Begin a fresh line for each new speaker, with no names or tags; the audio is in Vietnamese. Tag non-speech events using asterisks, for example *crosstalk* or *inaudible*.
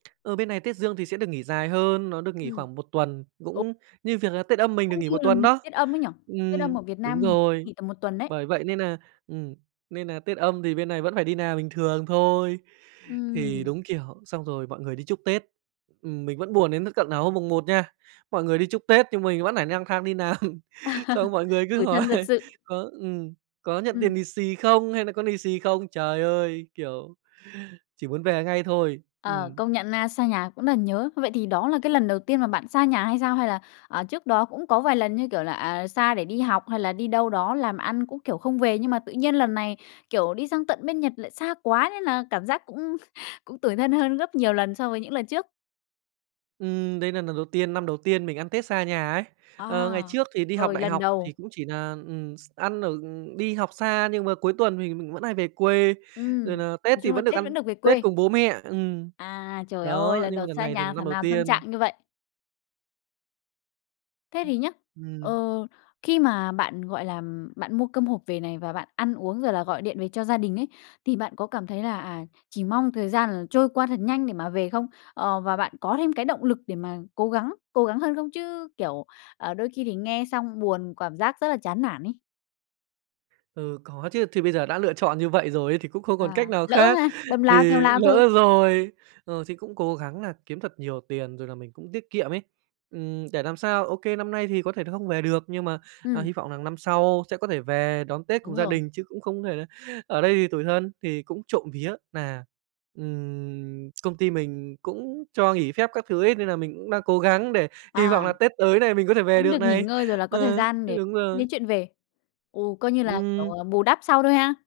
Ờ, bên này Tết Dương thì sẽ được nghỉ dài hơn, nó được nghỉ
Ừm.
khoảng 1 tuần,
Ồ.
cũng như việc là Tết Âm mình được
Cũng
nghỉ
như
1
là
tuần đó.
Tết Âm ấy nhỉ? Tết Âm
Ừm,
ở Việt Nam
đúng
mình thì cũng
rồi.
nghỉ tầm 1 tuần đấy.
Bởi vậy nên nà, ừm, nên nà Tết Âm thì bên này vẫn phải đi làm bình thường thôi. Thì
Ừm.
đúng, kiểu, xong rồi mọi người đi chúc Tết, ừm, mình vẫn buồn đến th tận nà hôm mùng Một nha. Mọi người đi chúc Tết nhưng mình vẫn phải nang thang đi làm, xong
*laughs*
mọi người cứ
Tủi
hỏi:
thân thật sự.
"Có, ừm, có nhận tiền
Ừm.
lì xì không?" Hay nà "Có lì xì không?" Trời ơi, kiểu, chỉ muốn về ngay thôi,
Ờ,
ừm.
công nhận na, xa nhà cũng rất là nhớ. Vậy thì đó là cái lần đầu tiên mà bạn xa nhà hay sao? Hay là, à, trước đó cũng có vài lần, như kiểu là, à, xa để đi học hay là đi đâu đó làm ăn, cũng, kiểu, không về? Nhưng mà tự nhiên lần này, kiểu, đi sang tận bên Nhật lại xa quá, nên là cảm giác cũng cũng tủi thân hơn gấp nhiều lần so với những lần trước?
Ừm, đây nà lần đầu tiên, năm đầu tiên mình ăn Tết xa nhà ấy. Ờ, ngày
À,
trước thì đi học
rồi,
đại
lần
học
đầu.
thì cũng chỉ nà, ừm, x ăn ở đi học xa nhưng mà cuối tuần thì mình vẫn hay về quê, rồi
Ừm,
nà Tết
nói
thì
chung là
vẫn được
Tết vẫn
ăn
được về
Tết
quê.
cùng bố mẹ, ừm.
À, trời ơi,
Đó,
lần
nhưng
đầu
mà lần
xa
này thì
nhà thảo
năm đầu
nào tâm
tiên.
trạng như vậy. Thế thì nhá, ờ,
Ừm.
khi mà bạn, gọi là, ừm, bạn mua cơm hộp về này, và bạn ăn uống rồi là gọi điện về cho gia đình ấy, thì bạn có cảm thấy là, à, chỉ mong thời gian là trôi qua thật nhanh để mà về không? Ờ, và bạn có thêm cái động lực để mà cố gắng cố gắng hơn không? Chứ, kiểu, ờ, đôi khi thì nghe xong buồn, cảm giác rất là chán nản ấy.
Ừ, có chứ. Thì bây giờ đã lựa chọn như vậy rồi ấy, thì cũng không còn
À,
cách nào
lỡ
khác,
ha? Đâm
thì
lao theo lao thôi.
lỡ rồi. Ờ, thì cũng cố gắng nà kiếm thật nhiều tiền rồi là mình cũng tiết kiệm ấy. Ừm, để làm sao, OK, năm nay thì có thể là không về được nhưng mà, à,
Ừm.
hy vọng rằng năm sau sẽ có thể về đón Tết cùng
Đúng
gia
rồi.
đình, chứ cũng không có thể là ở đây thì tủi thân. Thì cũng trộm vía nà, ừm, công ty mình cũng cho nghỉ phép các thứ ấy, nên nà mình cũng đang cố gắng để hy vọng
À.
là Tết tới này mình có thể về
Vẫn
được
được nghỉ
này,
ngơi rồi là có thời
ờ,
gian
th
để
đúng
tính
rồi.
đến chuyện về. Ồ, coi như là, kiểu,
Ừm.
ờ, bù đắp sau thôi ha?